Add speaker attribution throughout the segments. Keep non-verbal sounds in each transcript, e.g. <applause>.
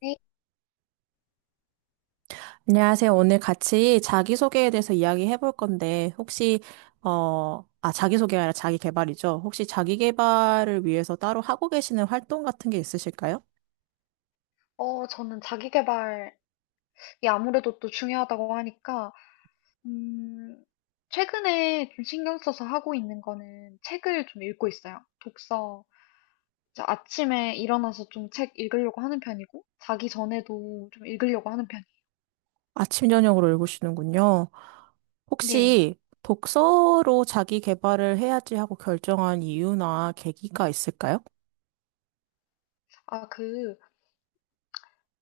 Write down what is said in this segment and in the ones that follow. Speaker 1: 네.
Speaker 2: 안녕하세요. 오늘 같이 자기소개에 대해서 이야기해 볼 건데, 혹시, 자기소개가 아니라 자기개발이죠. 혹시 자기개발을 위해서 따로 하고 계시는 활동 같은 게 있으실까요?
Speaker 1: 저는 자기계발이 아무래도 또 중요하다고 하니까, 음, 최근에 좀 신경 써서 하고 있는 거는 책을 좀 읽고 있어요. 독서. 이제 아침에 일어나서 좀 책 읽으려고 하는 편이고, 자기 전에도 좀 읽으려고 하는 편이에요.
Speaker 2: 아침, 저녁으로 읽으시는군요.
Speaker 1: 네.
Speaker 2: 혹시 독서로 자기개발을 해야지 하고 결정한 이유나 계기가 있을까요?
Speaker 1: 아, 그,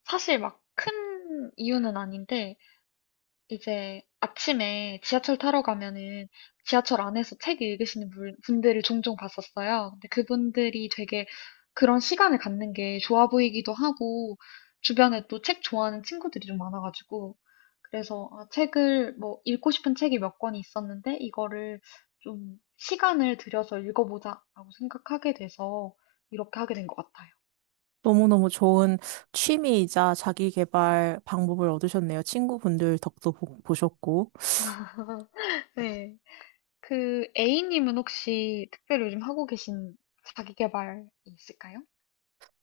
Speaker 1: 사실 막 큰 이유는 아닌데, 이제 아침에 지하철 타러 가면은 지하철 안에서 책 읽으시는 분들을 종종 봤었어요. 근데 그분들이 되게 그런 시간을 갖는 게 좋아 보이기도 하고, 주변에 또 책 좋아하는 친구들이 좀 많아가지고, 그래서 책을, 뭐, 읽고 싶은 책이 몇 권이 있었는데, 이거를 좀 시간을 들여서 읽어보자라고 생각하게 돼서 이렇게 하게 된 것 같아요.
Speaker 2: 너무너무 좋은 취미이자 자기개발 방법을 얻으셨네요. 친구분들 덕도 보셨고.
Speaker 1: <laughs> 네. 그 A님은 혹시 특별히 요즘 하고 계신 자기계발이 있을까요?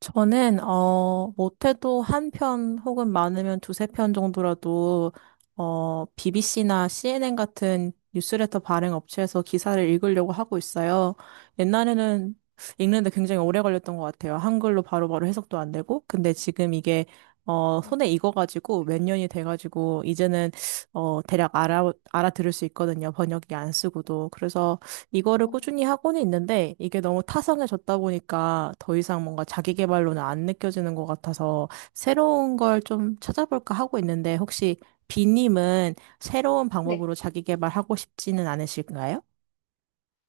Speaker 2: 저는, 못해도 한 편 혹은 많으면 두세 편 정도라도, BBC나 CNN 같은 뉴스레터 발행 업체에서 기사를 읽으려고 하고 있어요. 옛날에는 읽는데 굉장히 오래 걸렸던 것 같아요. 한글로 바로바로 해석도 안 되고. 근데 지금 이게, 손에
Speaker 1: 음,
Speaker 2: 익어가지고 몇 년이 돼가지고, 이제는, 대략 알아들을 수 있거든요. 번역기 안 쓰고도. 그래서, 이거를
Speaker 1: 어,
Speaker 2: 꾸준히 하고는 있는데 이게 너무 타성해졌다 보니까 더 이상 뭔가 자기 개발로는 안 느껴지는 것 같아서 새로운 걸 좀 찾아볼까 하고 있는데 혹시 비님은 새로운
Speaker 1: 네.
Speaker 2: 방법으로 자기 개발하고 싶지는 않으실까요?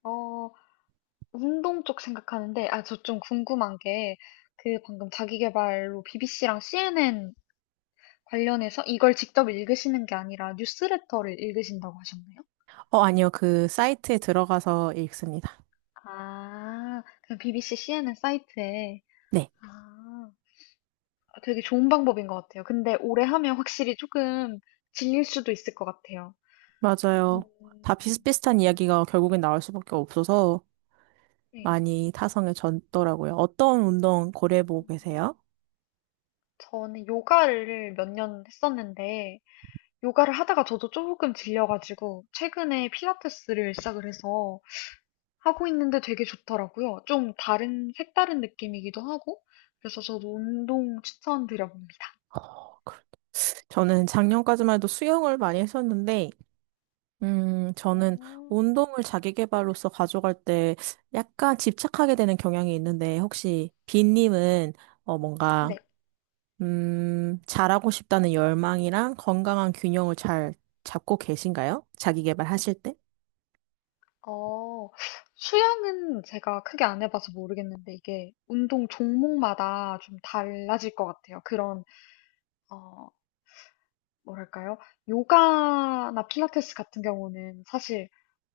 Speaker 1: 어, 운동 쪽 생각하는데, 저 좀 궁금한 게, 그 방금 자기계발로 BBC랑 CNN 관련해서 이걸 직접 읽으시는 게 아니라 뉴스레터를 읽으신다고 하셨나요?
Speaker 2: 아니요. 그 사이트에 들어가서 읽습니다.
Speaker 1: 아, 그냥 BBC, CNN 사이트에.
Speaker 2: 네,
Speaker 1: 아, 되게 좋은 방법인 것 같아요. 근데 오래 하면 확실히 조금 질릴 수도 있을 것 같아요. 음,
Speaker 2: 맞아요. 다 비슷비슷한 이야기가 결국엔 나올 수밖에 없어서
Speaker 1: 네.
Speaker 2: 많이 타성해졌더라고요. 어떤 운동 고려해보고
Speaker 1: 음.
Speaker 2: 계세요?
Speaker 1: 저는 요가를 몇 년 했었는데, 요가를 하다가 저도 조금 질려가지고, 최근에 필라테스를 시작을 해서 하고 있는데 되게 좋더라고요. 좀 다른, 색다른 느낌이기도 하고, 그래서 저도 운동 추천드려봅니다.
Speaker 2: 어, 그- 저는 작년까지만 해도 수영을 많이 했었는데 저는
Speaker 1: 음.
Speaker 2: 운동을 자기 개발로서 가져갈 때 약간 집착하게 되는 경향이 있는데, 혹시 빈님은 어, 뭔가,
Speaker 1: 네,
Speaker 2: 잘하고 싶다는 열망이랑 건강한 균형을 잘 잡고 계신가요? 자기 개발 하실 때?
Speaker 1: 어, 수영은 제가 크게 안 해봐서 모르겠는데, 이게 운동 종목마다 좀 달라질 것 같아요. 그런, 어, 뭐랄까요? 요가나 필라테스 같은 경우는 사실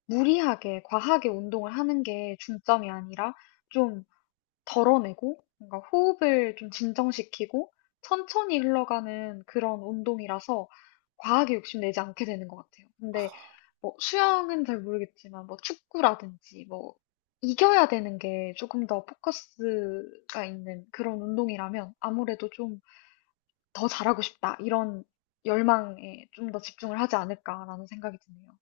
Speaker 1: 무리하게 과하게 운동을 하는 게 중점이 아니라 좀 덜어내고 뭔가 호흡을 좀 진정시키고 천천히 흘러가는 그런 운동이라서 과하게 욕심내지 않게 되는 것 같아요. 근데 뭐 수영은 잘 모르겠지만 뭐 축구라든지 뭐 이겨야 되는 게 조금 더 포커스가 있는 그런 운동이라면 아무래도 좀 더 잘하고 싶다 이런 열망에 좀 더 집중을 하지 않을까라는 생각이 드네요.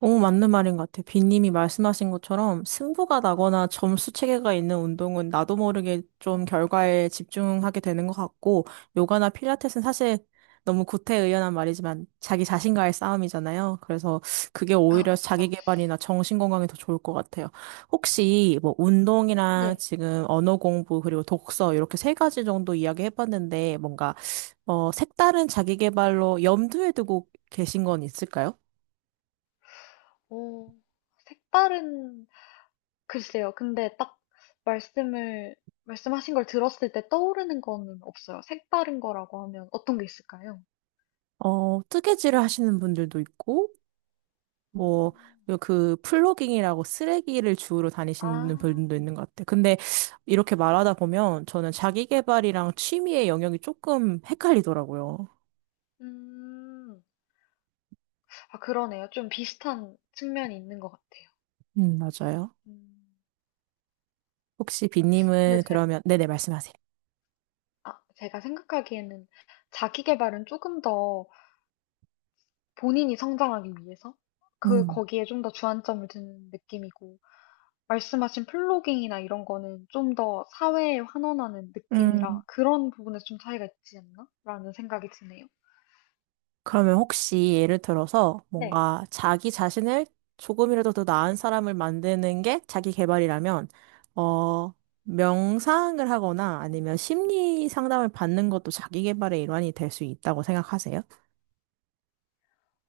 Speaker 2: 너무 맞는 말인 것 같아요. 빈님이 말씀하신 것처럼 승부가 나거나 점수 체계가 있는 운동은 나도 모르게 좀 결과에 집중하게 되는 것 같고, 요가나 필라테스는 사실 너무 구태의연한 말이지만 자기 자신과의 싸움이잖아요. 그래서 그게
Speaker 1: 아,
Speaker 2: 오히려 자기
Speaker 1: 맞죠.
Speaker 2: 개발이나 정신 건강에 더 좋을 것 같아요. 혹시 뭐 운동이랑
Speaker 1: 네.
Speaker 2: 지금 언어 공부 그리고 독서 이렇게 세 가지 정도 이야기 해봤는데 뭔가 색다른 자기 개발로 염두에 두고 계신 건 있을까요?
Speaker 1: 오, 색다른, 글쎄요. 근데 딱 말씀을, 말씀하신 걸 들었을 때 떠오르는 거는 없어요. 색다른 거라고 하면 어떤 게 있을까요?
Speaker 2: 뜨개질을 하시는 분들도 있고,
Speaker 1: 어.
Speaker 2: 뭐, 그 플로깅이라고 쓰레기를 주우러
Speaker 1: 아,
Speaker 2: 다니시는 분도 있는 것 같아요. 근데 이렇게 말하다 보면 저는 자기 개발이랑 취미의 영역이 조금 헷갈리더라고요.
Speaker 1: 음. 아, 그러네요. 좀 비슷한 측면이 있는 것 같아요.
Speaker 2: 맞아요.
Speaker 1: 음.
Speaker 2: 혹시
Speaker 1: 근데
Speaker 2: 빈님은
Speaker 1: 제,
Speaker 2: 그러면,
Speaker 1: 네.
Speaker 2: 네네, 말씀하세요.
Speaker 1: 아, 제가 생각하기에는 자기 개발은 조금 더 본인이 성장하기 위해서
Speaker 2: 음.
Speaker 1: 거기에 좀 더 주안점을 두는 느낌이고, 말씀하신 플로깅이나 이런 거는 좀 더 사회에 환원하는 느낌이라
Speaker 2: 음.
Speaker 1: 그런 부분에서 좀 차이가 있지 않나? 라는 생각이 드네요.
Speaker 2: 그러면 혹시 예를
Speaker 1: 음.
Speaker 2: 들어서
Speaker 1: 네.
Speaker 2: 뭔가 자기 자신을 조금이라도 더 나은 사람을 만드는 게 자기 개발이라면, 어, 명상을 하거나 아니면 심리 상담을 받는 것도 자기 개발의 일환이 될 수 있다고 생각하세요?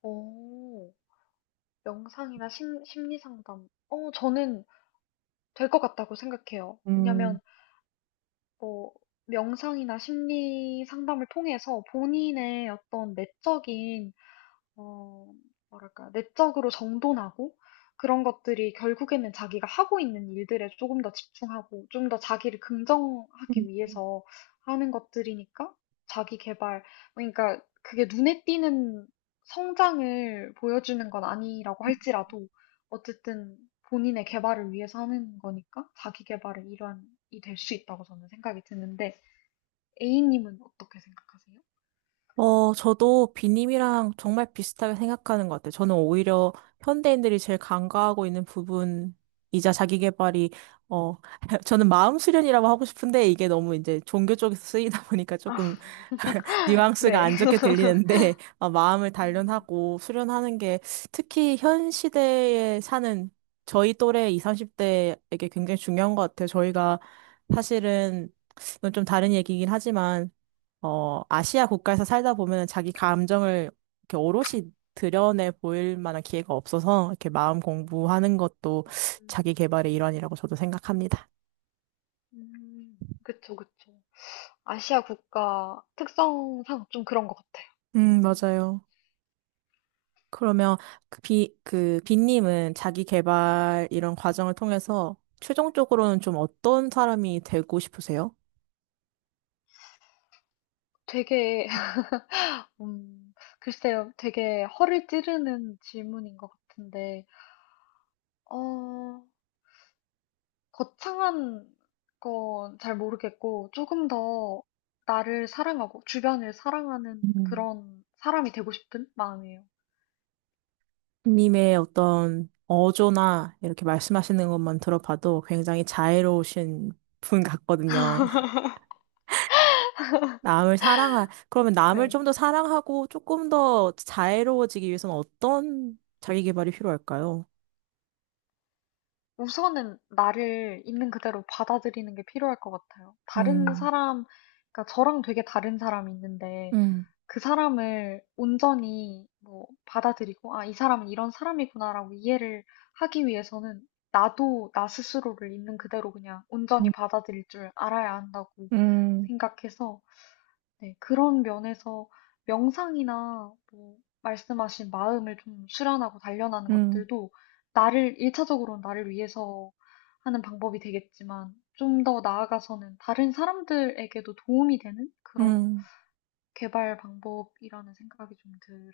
Speaker 1: 오, 명상이나 심리 상담. 저는 될 것 같다고 생각해요. 왜냐면, 뭐, 명상이나 심리 상담을 통해서 본인의 어떤 내적인 어, 뭐랄까, 내적으로 정돈하고 그런 것들이 결국에는 자기가 하고 있는 일들에 조금 더 집중하고 좀 더 자기를 긍정하기 위해서 하는 것들이니까 자기 개발, 그러니까 그게 눈에 띄는 성장을 보여주는 건 아니라고 할지라도 어쨌든 본인의 개발을 위해서 하는 거니까 자기 개발의 일환이 될 수 있다고 저는 생각이 드는데 A님은 어떻게 생각하세요?
Speaker 2: 저도 비님이랑 정말 비슷하게 생각하는 것 같아요. 저는 오히려 현대인들이 제일 간과하고 있는 부분이자 자기개발이 어, <laughs> 저는 마음 수련이라고 하고 싶은데 이게 너무 이제 종교 쪽에서 쓰이다 보니까 조금
Speaker 1: <laughs>
Speaker 2: <laughs> 뉘앙스가
Speaker 1: 네.
Speaker 2: 안 좋게 들리는데, <laughs> 마음을
Speaker 1: 음,
Speaker 2: 단련하고 수련하는 게 특히 현 시대에 사는 저희 또래 20, 30대에게 굉장히 중요한 것 같아요. 저희가 사실은 이건 좀 다른 얘기긴 하지만 아시아 국가에서 살다 보면 자기 감정을 이렇게 오롯이 드러내 보일 만한 기회가 없어서 이렇게 마음 공부하는 것도 자기
Speaker 1: 음.
Speaker 2: 개발의 일환이라고 저도 생각합니다.
Speaker 1: 그쵸, 그쵸. 아시아 국가 특성상 좀 그런 것 같아요. 음,
Speaker 2: 맞아요. 그러면 그 비님은 자기 개발 이런 과정을 통해서 최종적으로는 좀 어떤 사람이 되고 싶으세요?
Speaker 1: 되게, <laughs> 음, 글쎄요, 되게 허를 찌르는 질문인 것 같은데, 어, 거창한 건 잘 모르겠고, 조금 더 나를 사랑하고, 주변을 사랑하는
Speaker 2: 음.
Speaker 1: 그런 사람이 되고 싶은 마음이에요.
Speaker 2: 님의 어떤 어조나 이렇게 말씀하시는 것만 들어봐도 굉장히 자애로우신 분 같거든요. 그러면 남을
Speaker 1: 네.
Speaker 2: 좀 더 사랑하고 조금 더 자애로워지기 위해서는 어떤 자기 개발이 필요할까요?
Speaker 1: 우선은 나를 있는 그대로 받아들이는 게 필요할 것 같아요. 다른
Speaker 2: 음,
Speaker 1: 사람, 그러니까 저랑 되게 다른 사람이 있는데
Speaker 2: 음,
Speaker 1: 그 사람을 온전히 뭐 받아들이고, 아, 이 사람은 이런 사람이구나라고 이해를 하기 위해서는 나도 나 스스로를 있는 그대로 그냥 온전히
Speaker 2: 음,
Speaker 1: 받아들일 줄 알아야 한다고
Speaker 2: 음,
Speaker 1: 생각해서 네, 그런 면에서 명상이나 뭐 말씀하신 마음을 좀 수련하고 단련하는
Speaker 2: 음,
Speaker 1: 것들도 나를, 일차적으로는 나를 위해서 하는 방법이 되겠지만 좀 더 나아가서는 다른 사람들에게도 도움이 되는 그런
Speaker 2: 음.
Speaker 1: 개발 방법이라는 생각이 좀 들어요.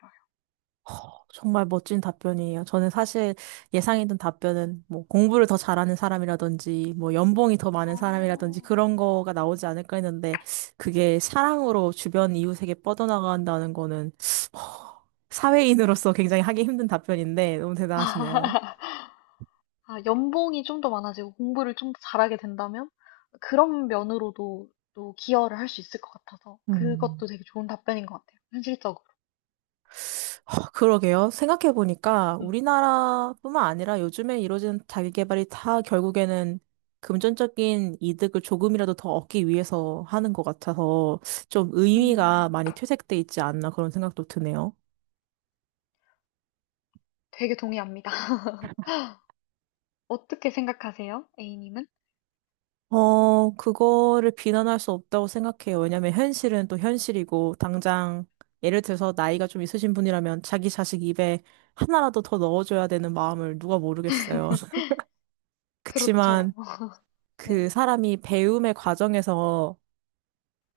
Speaker 2: 허, 정말 멋진 답변이에요. 저는 사실 예상했던 답변은 뭐 공부를 더 잘하는 사람이라든지 뭐 연봉이 더 많은 사람이라든지
Speaker 1: 어,
Speaker 2: 그런 거가 나오지 않을까 했는데 그게 사랑으로 주변 이웃에게 뻗어나간다는 거는 사회인으로서 <laughs> 굉장히 하기 힘든 답변인데 너무 대단하시네요.
Speaker 1: 아, 연봉이 좀 더 많아지고 공부를 좀 더 잘하게 된다면 그런 면으로도 또 기여를 할 수 있을 것 같아서
Speaker 2: 음.
Speaker 1: 그것도 되게 좋은 답변인 것 같아요. 현실적으로.
Speaker 2: 아, 그러게요. 생각해보니까
Speaker 1: 음.
Speaker 2: 우리나라뿐만 아니라 요즘에 이루어진 자기계발이 다 결국에는 금전적인 이득을 조금이라도 더 얻기 위해서 하는 것 같아서 좀 의미가
Speaker 1: 음.
Speaker 2: 많이 퇴색돼 있지 않나 그런 생각도 드네요.
Speaker 1: 되게 동의합니다. <laughs> 어떻게 생각하세요? A님은?
Speaker 2: 그거를 비난할 수 없다고 생각해요. 왜냐면 현실은 또 현실이고 당장 예를 들어서 나이가 좀 있으신 분이라면 자기 자식 입에 하나라도 더 넣어줘야 되는 마음을 누가 모르겠어요. <laughs>
Speaker 1: 그렇죠.
Speaker 2: 그치만
Speaker 1: <laughs>
Speaker 2: 그
Speaker 1: 네.
Speaker 2: 사람이 배움의 과정에서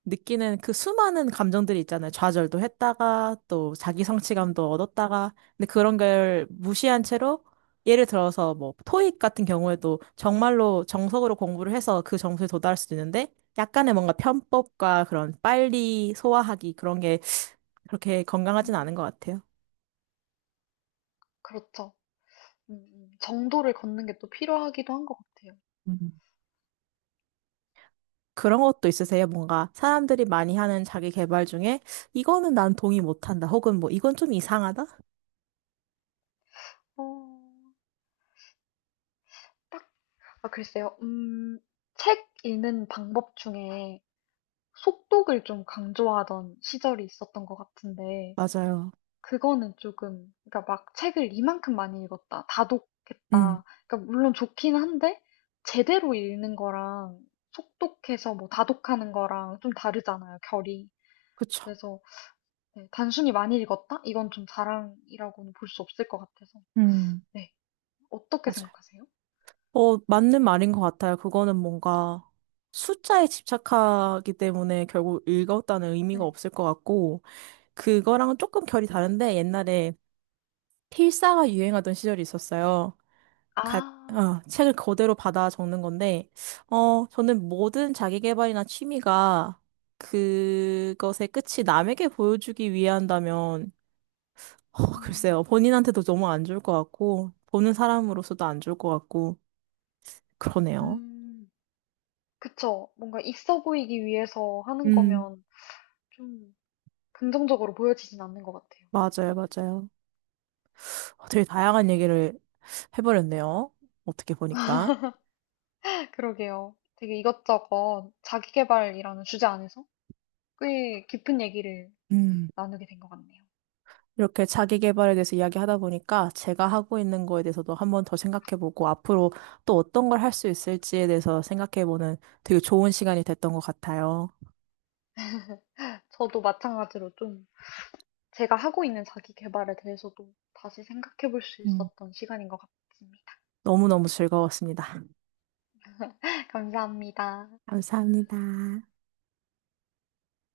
Speaker 2: 느끼는 그 수많은 감정들이 있잖아요. 좌절도 했다가 또 자기 성취감도
Speaker 1: 음,
Speaker 2: 얻었다가 근데 그런 걸 무시한 채로 예를 들어서 뭐 토익 같은 경우에도 정말로 정석으로 공부를 해서 그 점수에 도달할 수도 있는데 약간의 뭔가 편법과 그런 빨리 소화하기 그런 게 그렇게 건강하진 않은
Speaker 1: 음,
Speaker 2: 것 같아요.
Speaker 1: 그렇죠. 정도를 걷는 게 또 필요하기도 한 것 같아요.
Speaker 2: 음. 그런 것도 있으세요? 뭔가 사람들이 많이 하는 자기 개발 중에 이거는 난 동의 못한다. 혹은 뭐 이건 좀 이상하다?
Speaker 1: 어, 딱, 아, 글쎄요. 책 읽는 방법 중에 속독을 좀 강조하던 시절이 있었던 것 같은데,
Speaker 2: 맞아요.
Speaker 1: 그거는 조금, 그러니까 막 책을 이만큼 많이 읽었다,
Speaker 2: 음,
Speaker 1: 다독했다. 그러니까 물론 좋긴 한데, 제대로 읽는 거랑 속독해서 뭐 다독하는 거랑 좀 다르잖아요, 결이.
Speaker 2: 그쵸.
Speaker 1: 그래서 네, 단순히 많이 읽었다? 이건 좀 자랑이라고는 볼 수 없을 것 같아서. 네, 어떻게
Speaker 2: 맞아요.
Speaker 1: 생각하세요?
Speaker 2: 맞는 말인 것 같아요. 그거는 뭔가 숫자에 집착하기 때문에 결국 읽었다는 의미가
Speaker 1: 네.
Speaker 2: 없을 것 같고, 그거랑은 조금 결이 다른데, 옛날에 필사가 유행하던 시절이 있었어요. 가,
Speaker 1: 아,
Speaker 2: 책을 그대로 받아 적는 건데, 저는 모든 자기계발이나 취미가 그것의 끝이 남에게 보여주기 위한다면,
Speaker 1: 음,
Speaker 2: 글쎄요. 본인한테도 너무 안 좋을 것 같고, 보는 사람으로서도 안 좋을 것 같고, 그러네요.
Speaker 1: 음, 그쵸. 뭔가 있어 보이기 위해서 하는
Speaker 2: 음.
Speaker 1: 거면 좀 긍정적으로 보여지진 않는 것 같아요.
Speaker 2: 맞아요,
Speaker 1: 음.
Speaker 2: 맞아요. 되게 다양한 얘기를 해버렸네요. 어떻게 보니까.
Speaker 1: 그러게요. 되게 이것저것 자기계발이라는 주제 안에서 꽤 깊은 얘기를
Speaker 2: 음.
Speaker 1: 나누게 된 것 같네요.
Speaker 2: 이렇게 자기 개발에 대해서 이야기하다 보니까 제가 하고 있는 거에 대해서도 한번 더 생각해보고 앞으로 또 어떤 걸 할 수 있을지에 대해서 생각해보는 되게 좋은 시간이 됐던 것 같아요.
Speaker 1: 저도 마찬가지로 좀 제가 하고 있는 자기계발에 대해서도 다시 생각해 볼 수
Speaker 2: 음.
Speaker 1: 있었던 시간인 것 같습니다.
Speaker 2: 너무너무 즐거웠습니다.
Speaker 1: <laughs> 감사합니다.
Speaker 2: 감사합니다.